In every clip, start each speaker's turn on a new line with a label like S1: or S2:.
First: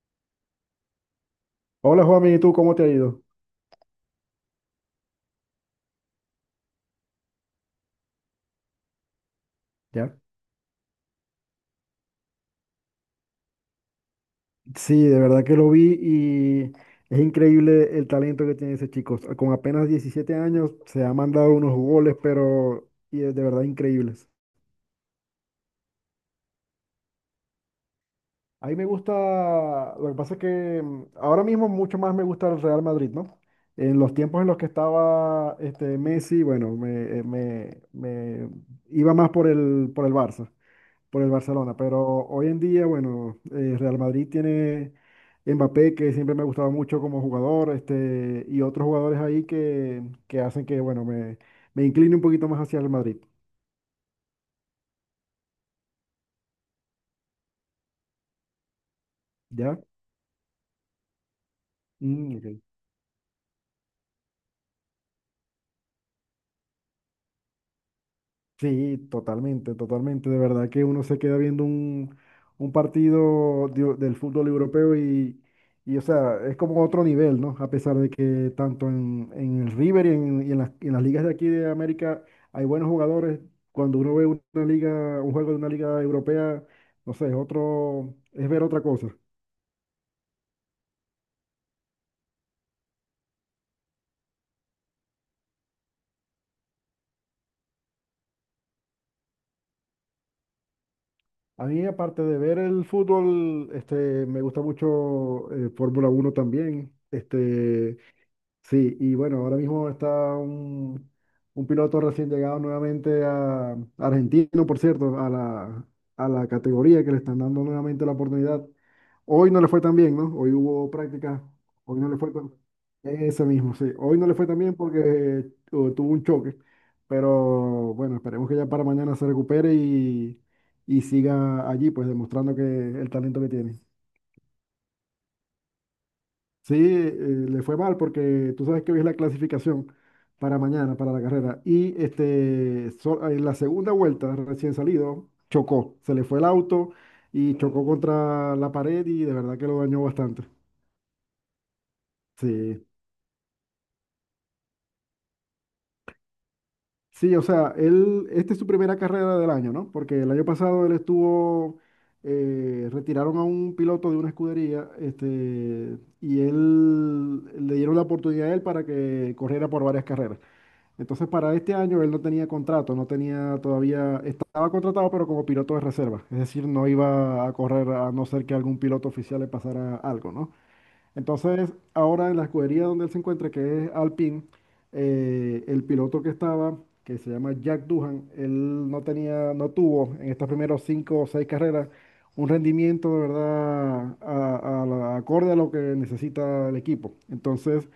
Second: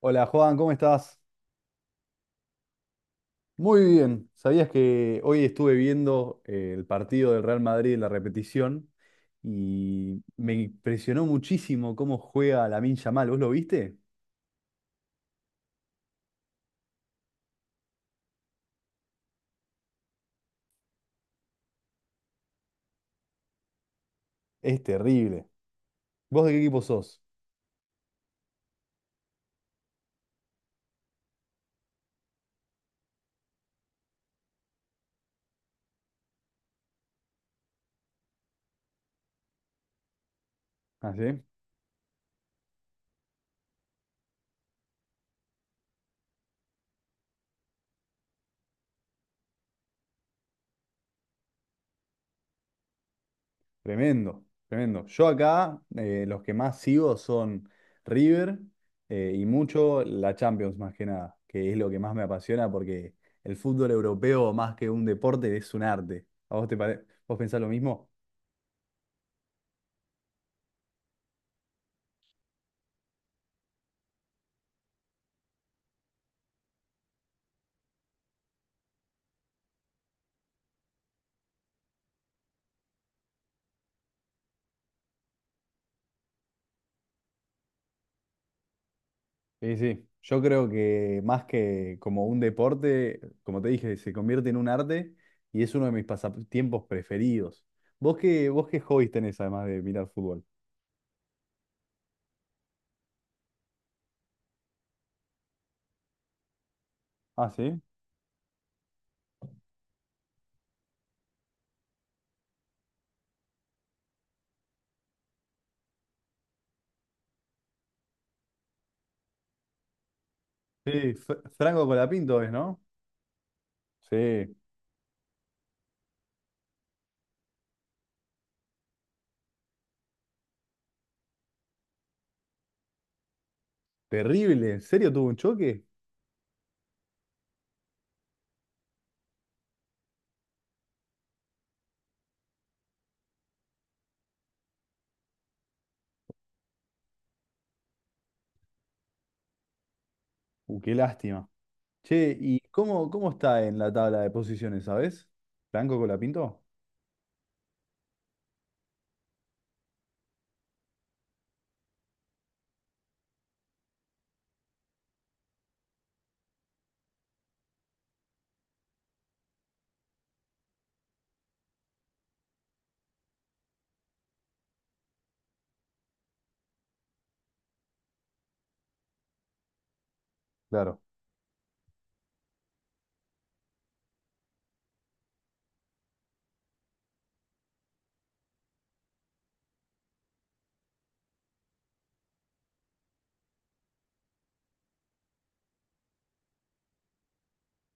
S1: Hola Juan, ¿cómo estás?
S2: Hola Juan, ¿y tú cómo te ha ido?
S1: Muy bien. ¿Sabías que hoy estuve viendo el partido del Real Madrid en la repetición
S2: ¿Ya?
S1: y me impresionó muchísimo cómo juega Lamine Yamal? ¿Vos lo viste?
S2: Sí, de verdad que lo vi y es increíble el talento que tiene ese chico. Con apenas 17 años se ha mandado unos goles, pero y de verdad increíbles.
S1: Es terrible. ¿Vos de qué equipo sos?
S2: A mí me gusta, lo que pasa es que ahora mismo mucho más me gusta el Real Madrid, ¿no? En los tiempos en los que estaba Messi, bueno, me iba más por el Barça,
S1: Ah,
S2: por el
S1: sí.
S2: Barcelona, pero hoy en día, bueno, Real Madrid tiene Mbappé, que siempre me ha gustado mucho como jugador, y otros jugadores ahí que hacen que, bueno, me incline un poquito más hacia el Madrid.
S1: Tremendo, tremendo. Yo acá los que más sigo son River y
S2: ¿Ya?
S1: mucho la Champions más que nada, que es lo que más me
S2: Mm, ok.
S1: apasiona porque el fútbol europeo más que un deporte es un arte. ¿A vos vos pensás lo mismo?
S2: Sí, totalmente, totalmente. De verdad que uno se queda viendo un partido del fútbol europeo y, o sea, es como otro nivel, ¿no? A pesar de que tanto en el River y en las ligas de aquí de América hay buenos jugadores. Cuando uno ve una liga, un juego de una liga europea, no sé, es otro, es ver otra cosa.
S1: Sí, sí. Yo creo que más que como un deporte, como te dije, se convierte en un arte y es uno de mis pasatiempos preferidos. ¿Vos qué hobbies tenés además de mirar fútbol?
S2: A mí, aparte de ver el fútbol, me gusta mucho Fórmula 1 también.
S1: Ah, sí.
S2: Sí, y bueno, ahora mismo está un, un piloto recién llegado nuevamente a argentino, por cierto, a la categoría que le están dando nuevamente la oportunidad. Hoy no le fue tan bien, ¿no? Hoy hubo
S1: Sí,
S2: práctica.
S1: Franco
S2: Hoy no le fue
S1: Colapinto es,
S2: tan
S1: ¿no?
S2: Ese mismo, sí. Hoy no le fue
S1: Sí.
S2: tan bien porque tuvo un choque, pero bueno, esperemos que ya para mañana se recupere y siga allí, pues demostrando que el talento que tiene.
S1: Terrible. ¿En serio tuvo un choque?
S2: Sí, le fue mal porque tú sabes que hoy es la clasificación para mañana, para la carrera. Y en la segunda vuelta, recién salido, chocó. Se le fue el auto y chocó contra la pared y de verdad que lo dañó bastante.
S1: Qué lástima. Che, ¿y
S2: Sí,
S1: cómo está en la tabla de posiciones, sabés? ¿Franco Colapinto?
S2: sí, o sea, él, esta es su primera carrera del año, ¿no? Porque el año pasado él estuvo, retiraron a un piloto de una escudería, y él, le dieron la oportunidad a él para que corriera por varias carreras. Entonces, para este año él no tenía contrato, no tenía todavía, estaba contratado, pero como piloto de reserva. Es decir, no iba a correr a no ser que algún piloto oficial le pasara algo, ¿no?
S1: Claro.
S2: Entonces, ahora en la escudería donde él se encuentra, que es Alpine, el piloto que estaba, que se llama Jack Duhan, él no tenía, no tuvo en estas primeras cinco o seis carreras un rendimiento de verdad acorde a lo que necesita el equipo. Entonces,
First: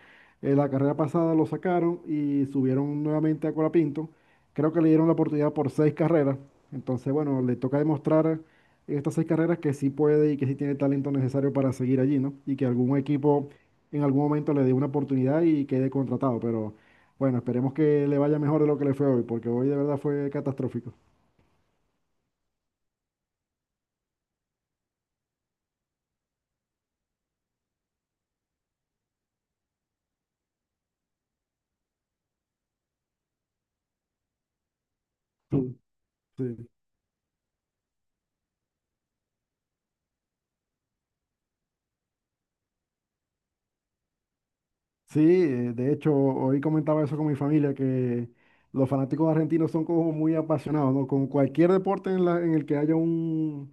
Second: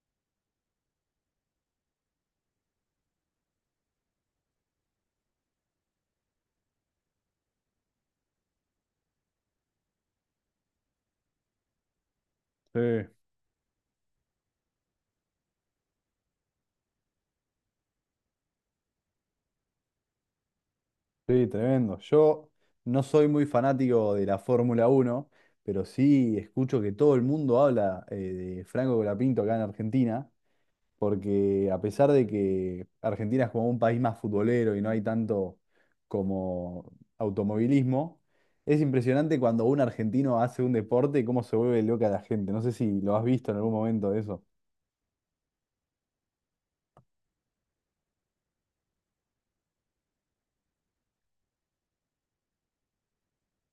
S2: la carrera pasada lo sacaron y subieron nuevamente a Colapinto. Creo que le dieron la oportunidad por seis carreras. Entonces, bueno, le toca demostrar estas seis carreras que sí puede y que sí tiene el talento necesario para seguir allí, ¿no? Y que
S1: Sí.
S2: algún equipo en algún momento le dé una oportunidad y quede contratado. Pero bueno, esperemos que le vaya mejor de lo que le fue hoy, porque hoy de verdad fue catastrófico.
S1: Sí, tremendo. Yo no soy muy fanático de la Fórmula Uno, pero sí escucho que todo el mundo habla de Franco Colapinto acá en Argentina, porque a pesar de que Argentina es como un país más futbolero y no hay tanto
S2: Sí. Sí.
S1: como automovilismo, es impresionante cuando un argentino hace un deporte cómo se vuelve loca la gente. No sé si lo has visto en algún momento de eso.
S2: Sí, de hecho, hoy comentaba eso con mi familia, que los fanáticos argentinos son como muy apasionados, ¿no? Con cualquier deporte en el que haya un,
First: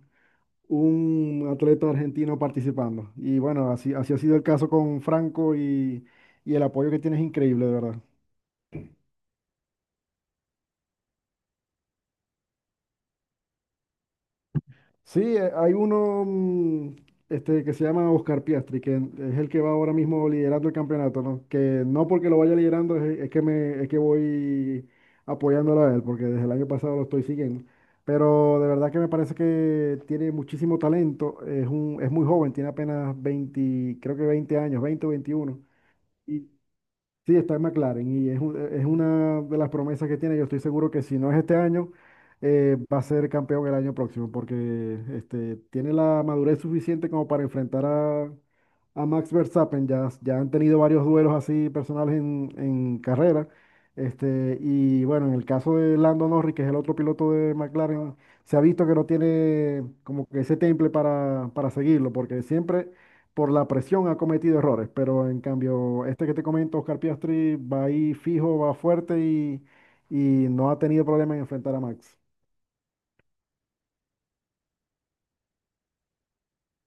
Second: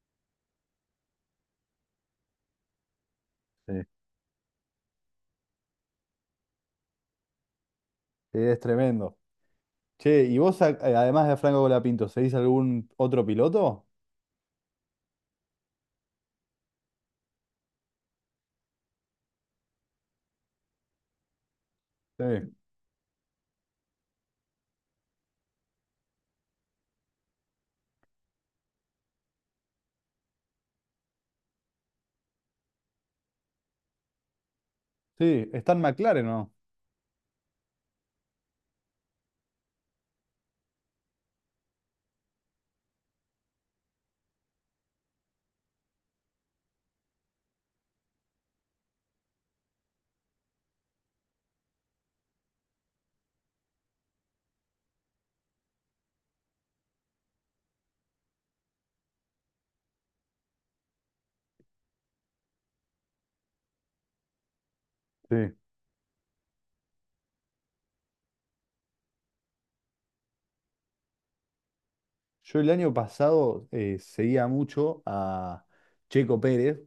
S2: un atleta argentino participando. Y bueno,
S1: Sí.
S2: así, así ha sido el caso con Franco y el apoyo que tiene es increíble, de verdad.
S1: Es tremendo. Che, ¿y vos además de Franco Colapinto, seguís algún otro piloto?
S2: Sí, hay uno que se llama Oscar Piastri, que es el que va ahora mismo liderando el campeonato, ¿no? Que no porque lo vaya
S1: Sí.
S2: liderando es que voy apoyándolo a él, porque desde el año pasado lo estoy siguiendo. Pero de verdad que me parece que tiene muchísimo talento, es muy joven, tiene apenas 20, creo que 20 años, 20 o
S1: Sí,
S2: veintiuno,
S1: está en McLaren,
S2: y
S1: ¿no?
S2: sí, está en McLaren y es una de las promesas que tiene. Yo estoy seguro que si no es este año, va a ser campeón el año próximo porque tiene la madurez suficiente como para enfrentar a Max Verstappen. Ya, ya han tenido varios duelos así personales en carrera. Y bueno, en el caso de Lando Norris, que es el otro piloto de McLaren, se ha visto que no tiene como que ese temple para seguirlo porque siempre por la presión ha cometido errores, pero en
S1: Sí.
S2: cambio, este que te comento, Oscar Piastri, va ahí fijo, va fuerte y no ha tenido problema en enfrentar a Max.
S1: Yo el año pasado seguía mucho a Checo Pérez,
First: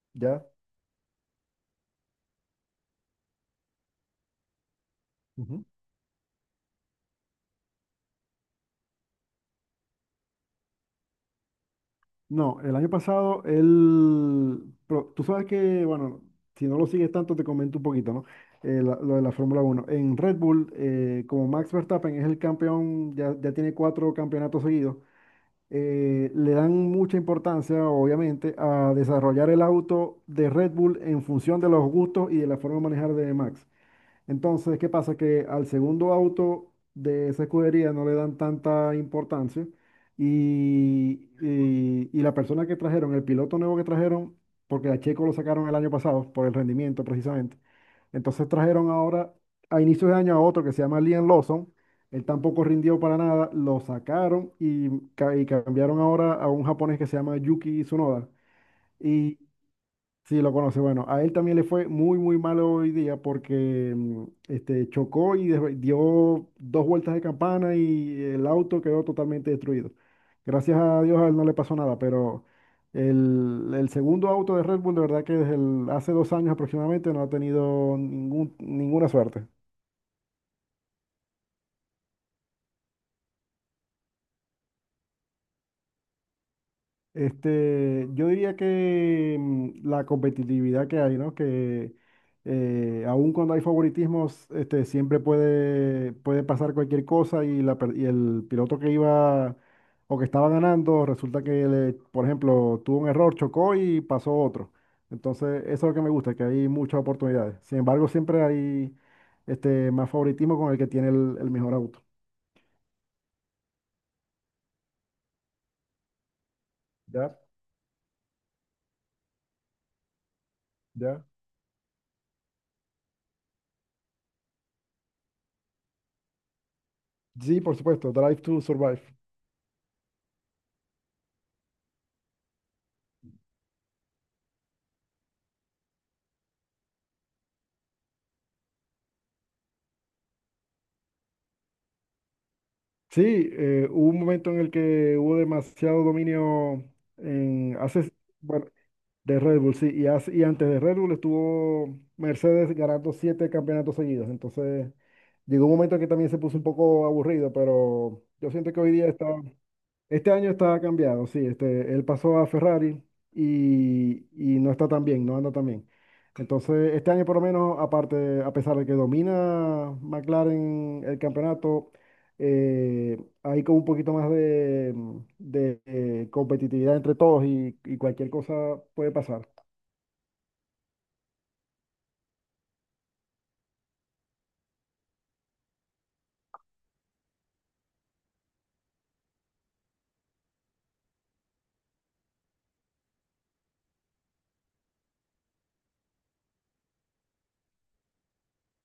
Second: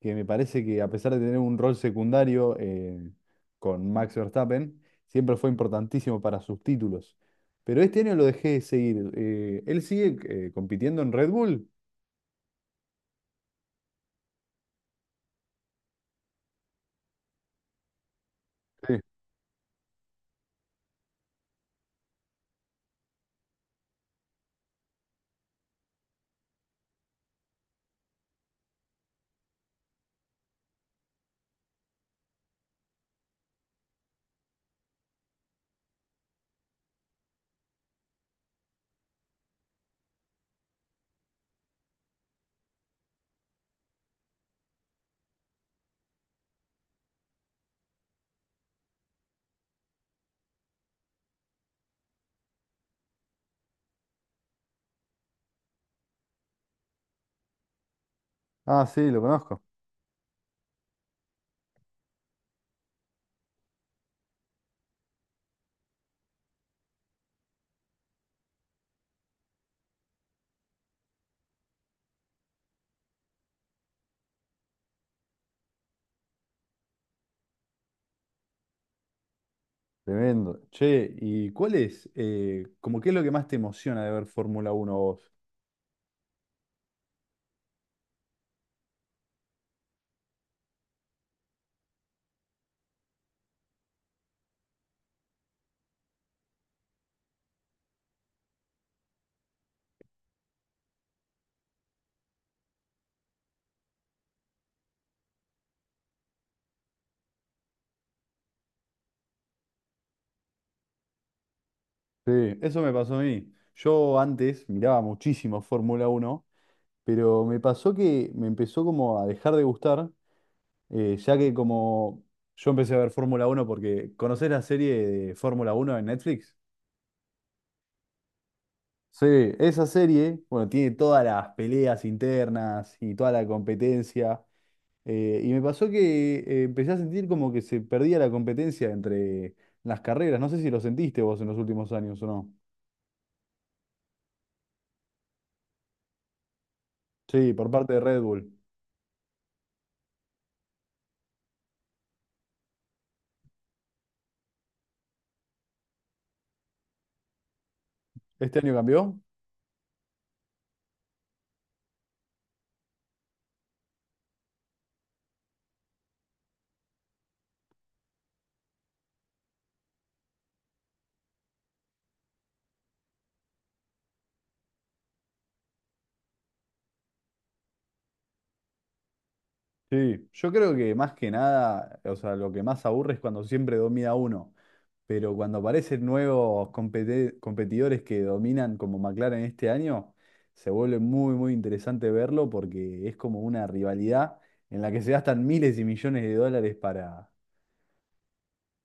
S1: que me
S2: ¿Ya?
S1: parece que a pesar de tener un rol secundario con Max Verstappen, siempre fue
S2: Ujú.
S1: importantísimo para sus títulos. Pero este año lo dejé de seguir. ¿Él sigue compitiendo en Red Bull?
S2: No, el año pasado él, pero tú sabes que, bueno, si no lo sigues tanto te comento un poquito, ¿no?
S1: Sí.
S2: Lo de la Fórmula 1 en Red Bull, como Max Verstappen es el campeón, ya, ya tiene cuatro campeonatos seguidos, le dan mucha importancia, obviamente, a desarrollar el auto de Red Bull en función de los gustos y de la forma de manejar de Max. Entonces, ¿qué pasa? Que al segundo auto de esa escudería no le dan tanta importancia y la persona que trajeron, el piloto nuevo que trajeron, porque a Checo lo sacaron el año pasado por el rendimiento precisamente, entonces trajeron ahora a inicios de año a otro que se llama Liam Lawson, él tampoco rindió para nada, lo sacaron y cambiaron ahora a un japonés que se llama Yuki Tsunoda.
S1: Ah, sí, lo conozco.
S2: Sí, lo conoce. Bueno, a él también le fue muy, muy malo hoy día porque chocó y dio dos vueltas de campana y el auto quedó totalmente destruido. Gracias a Dios a él no le pasó nada, pero el segundo auto de Red Bull, de verdad que hace 2 años aproximadamente no ha tenido ningún, ninguna suerte.
S1: Tremendo. Che, ¿y cuál es, como qué es lo que más te emociona de ver Fórmula Uno, vos?
S2: Yo diría que la competitividad que hay, ¿no? Que aun cuando hay favoritismos, siempre puede pasar cualquier cosa y el piloto que iba o que estaba ganando, resulta que, por ejemplo, tuvo un error, chocó y pasó otro. Entonces, eso es lo que me gusta, que hay muchas oportunidades. Sin embargo, siempre hay más favoritismo con el que tiene el mejor auto.
S1: Sí, eso me pasó a mí. Yo antes miraba muchísimo Fórmula Uno,
S2: Ya,
S1: pero me pasó que me empezó como a dejar de gustar,
S2: ya.
S1: ya que como yo empecé a ver Fórmula Uno porque ¿conocés la serie de Fórmula Uno en Netflix?
S2: Sí, por supuesto, Drive to Survive.
S1: Sí, esa serie, bueno, tiene todas las peleas internas y toda la competencia. Y me pasó que empecé a sentir como que se perdía la competencia entre las carreras. No sé si lo sentiste vos en los últimos años o no.
S2: Sí, hubo un momento en el que hubo demasiado dominio
S1: Sí, por
S2: en
S1: parte de
S2: hace,
S1: Red Bull.
S2: bueno, de Red Bull, sí, y antes de Red Bull estuvo Mercedes ganando siete campeonatos seguidos. Entonces, llegó un momento que también se puso un poco aburrido, pero yo
S1: ¿Este
S2: siento
S1: año
S2: que hoy día
S1: cambió?
S2: está. Este año está cambiado, sí. Él pasó a Ferrari y no está tan bien, no anda tan bien. Entonces, este año por lo menos, aparte, a pesar de que domina McLaren el campeonato, eh, hay como un poquito más de competitividad entre todos y cualquier cosa puede pasar.
S1: Sí, yo creo que más que nada, o sea, lo que más aburre es cuando siempre domina uno, pero cuando aparecen nuevos competidores que dominan como McLaren este año, se vuelve muy, muy interesante verlo porque es como una rivalidad en la que se gastan miles y millones de dólares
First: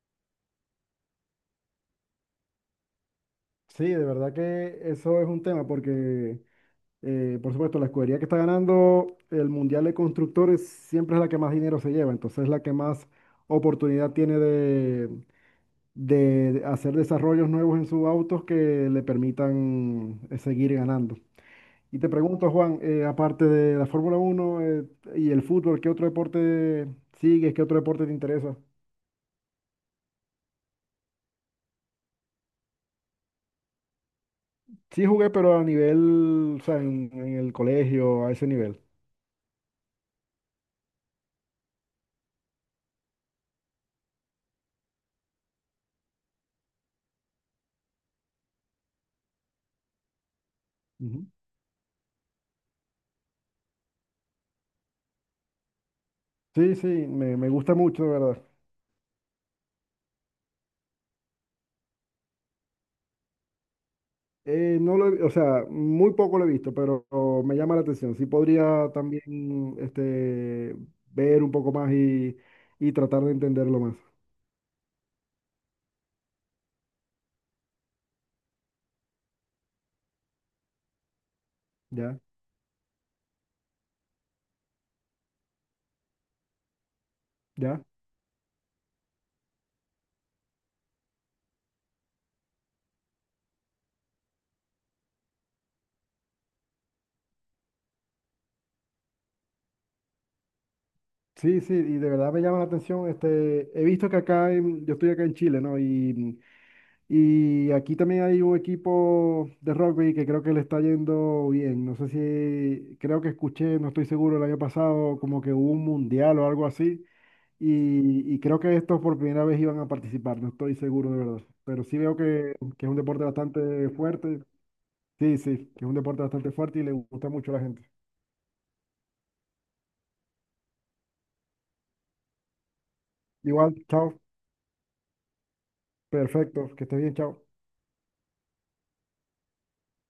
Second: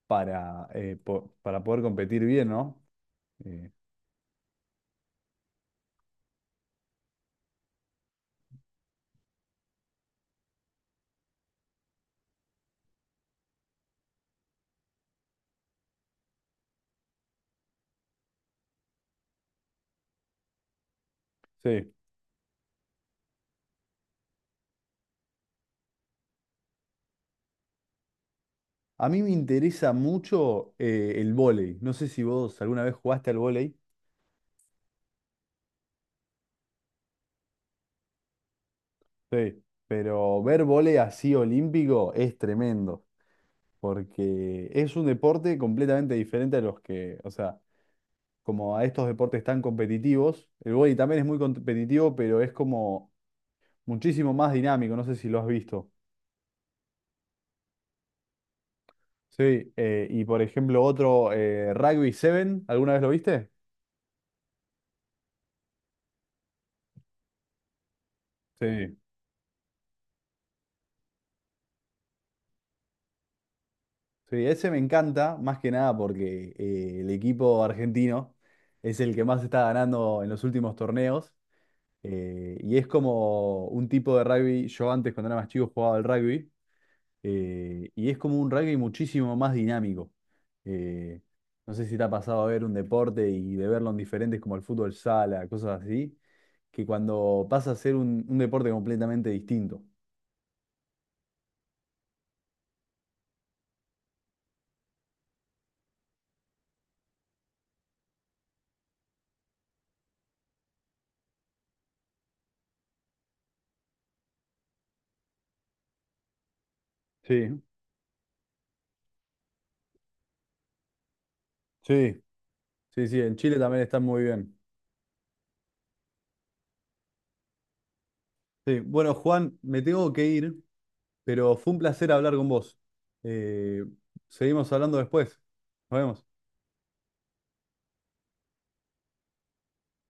S1: para, para poder competir bien, ¿no? Eh,
S2: Sí, de verdad que eso es un tema porque por supuesto, la escudería que está ganando el Mundial de Constructores siempre es la que más dinero se lleva, entonces es la que más oportunidad tiene de hacer desarrollos nuevos en sus autos que le permitan seguir ganando.
S1: sí.
S2: Y te pregunto, Juan, aparte de la Fórmula 1 y el fútbol, ¿qué otro deporte sigues? ¿Qué otro deporte te interesa?
S1: A mí me interesa mucho el vóley. No sé si vos alguna vez jugaste al vóley.
S2: Sí jugué, pero a nivel, o sea, en el colegio, a ese nivel.
S1: Sí, pero ver vóley así olímpico es tremendo, porque es un deporte completamente diferente a los que, o sea, como a estos deportes tan competitivos, el vóley también es
S2: Ujú.
S1: muy competitivo, pero es como muchísimo más dinámico, no sé si lo has visto.
S2: Sí, sí, me gusta mucho, de verdad.
S1: Sí, y por ejemplo otro, Rugby 7, ¿alguna vez lo viste?
S2: No lo he- o sea, muy poco lo he visto, pero me llama la atención. Sí podría
S1: Sí.
S2: también ver un poco más y tratar de entenderlo más.
S1: Sí, ese me encanta, más que nada porque el equipo argentino es el que más está ganando en los últimos torneos.
S2: ¿Ya?
S1: Y es como un tipo de rugby, yo antes cuando era más chico jugaba al rugby,
S2: ¿Ya?
S1: y es como un rugby muchísimo más dinámico. Eh, no sé si te ha pasado a ver un deporte y de verlo en diferentes como el fútbol sala, cosas así, que cuando pasa a ser un deporte completamente distinto.
S2: Sí, sí, y de verdad me llama la atención. He visto que acá, yo estoy acá en Chile, ¿no? Y aquí también hay un equipo de rugby que creo que le está yendo bien. No sé si, creo que escuché, no estoy seguro, el año pasado como que hubo un mundial o algo así.
S1: Sí,
S2: Y creo que estos por primera vez iban a participar, no estoy seguro de verdad. Pero sí veo
S1: sí,
S2: que es un
S1: sí, sí,
S2: deporte
S1: en Chile también
S2: bastante
S1: están muy
S2: fuerte.
S1: bien.
S2: Sí, sí, que es un deporte bastante fuerte y le gusta mucho a la gente.
S1: Sí, bueno, Juan, me tengo que ir, pero fue un placer hablar con vos.
S2: Igual,
S1: Eh,
S2: chao.
S1: seguimos hablando después. Nos vemos.
S2: Perfecto, que estés bien, chao.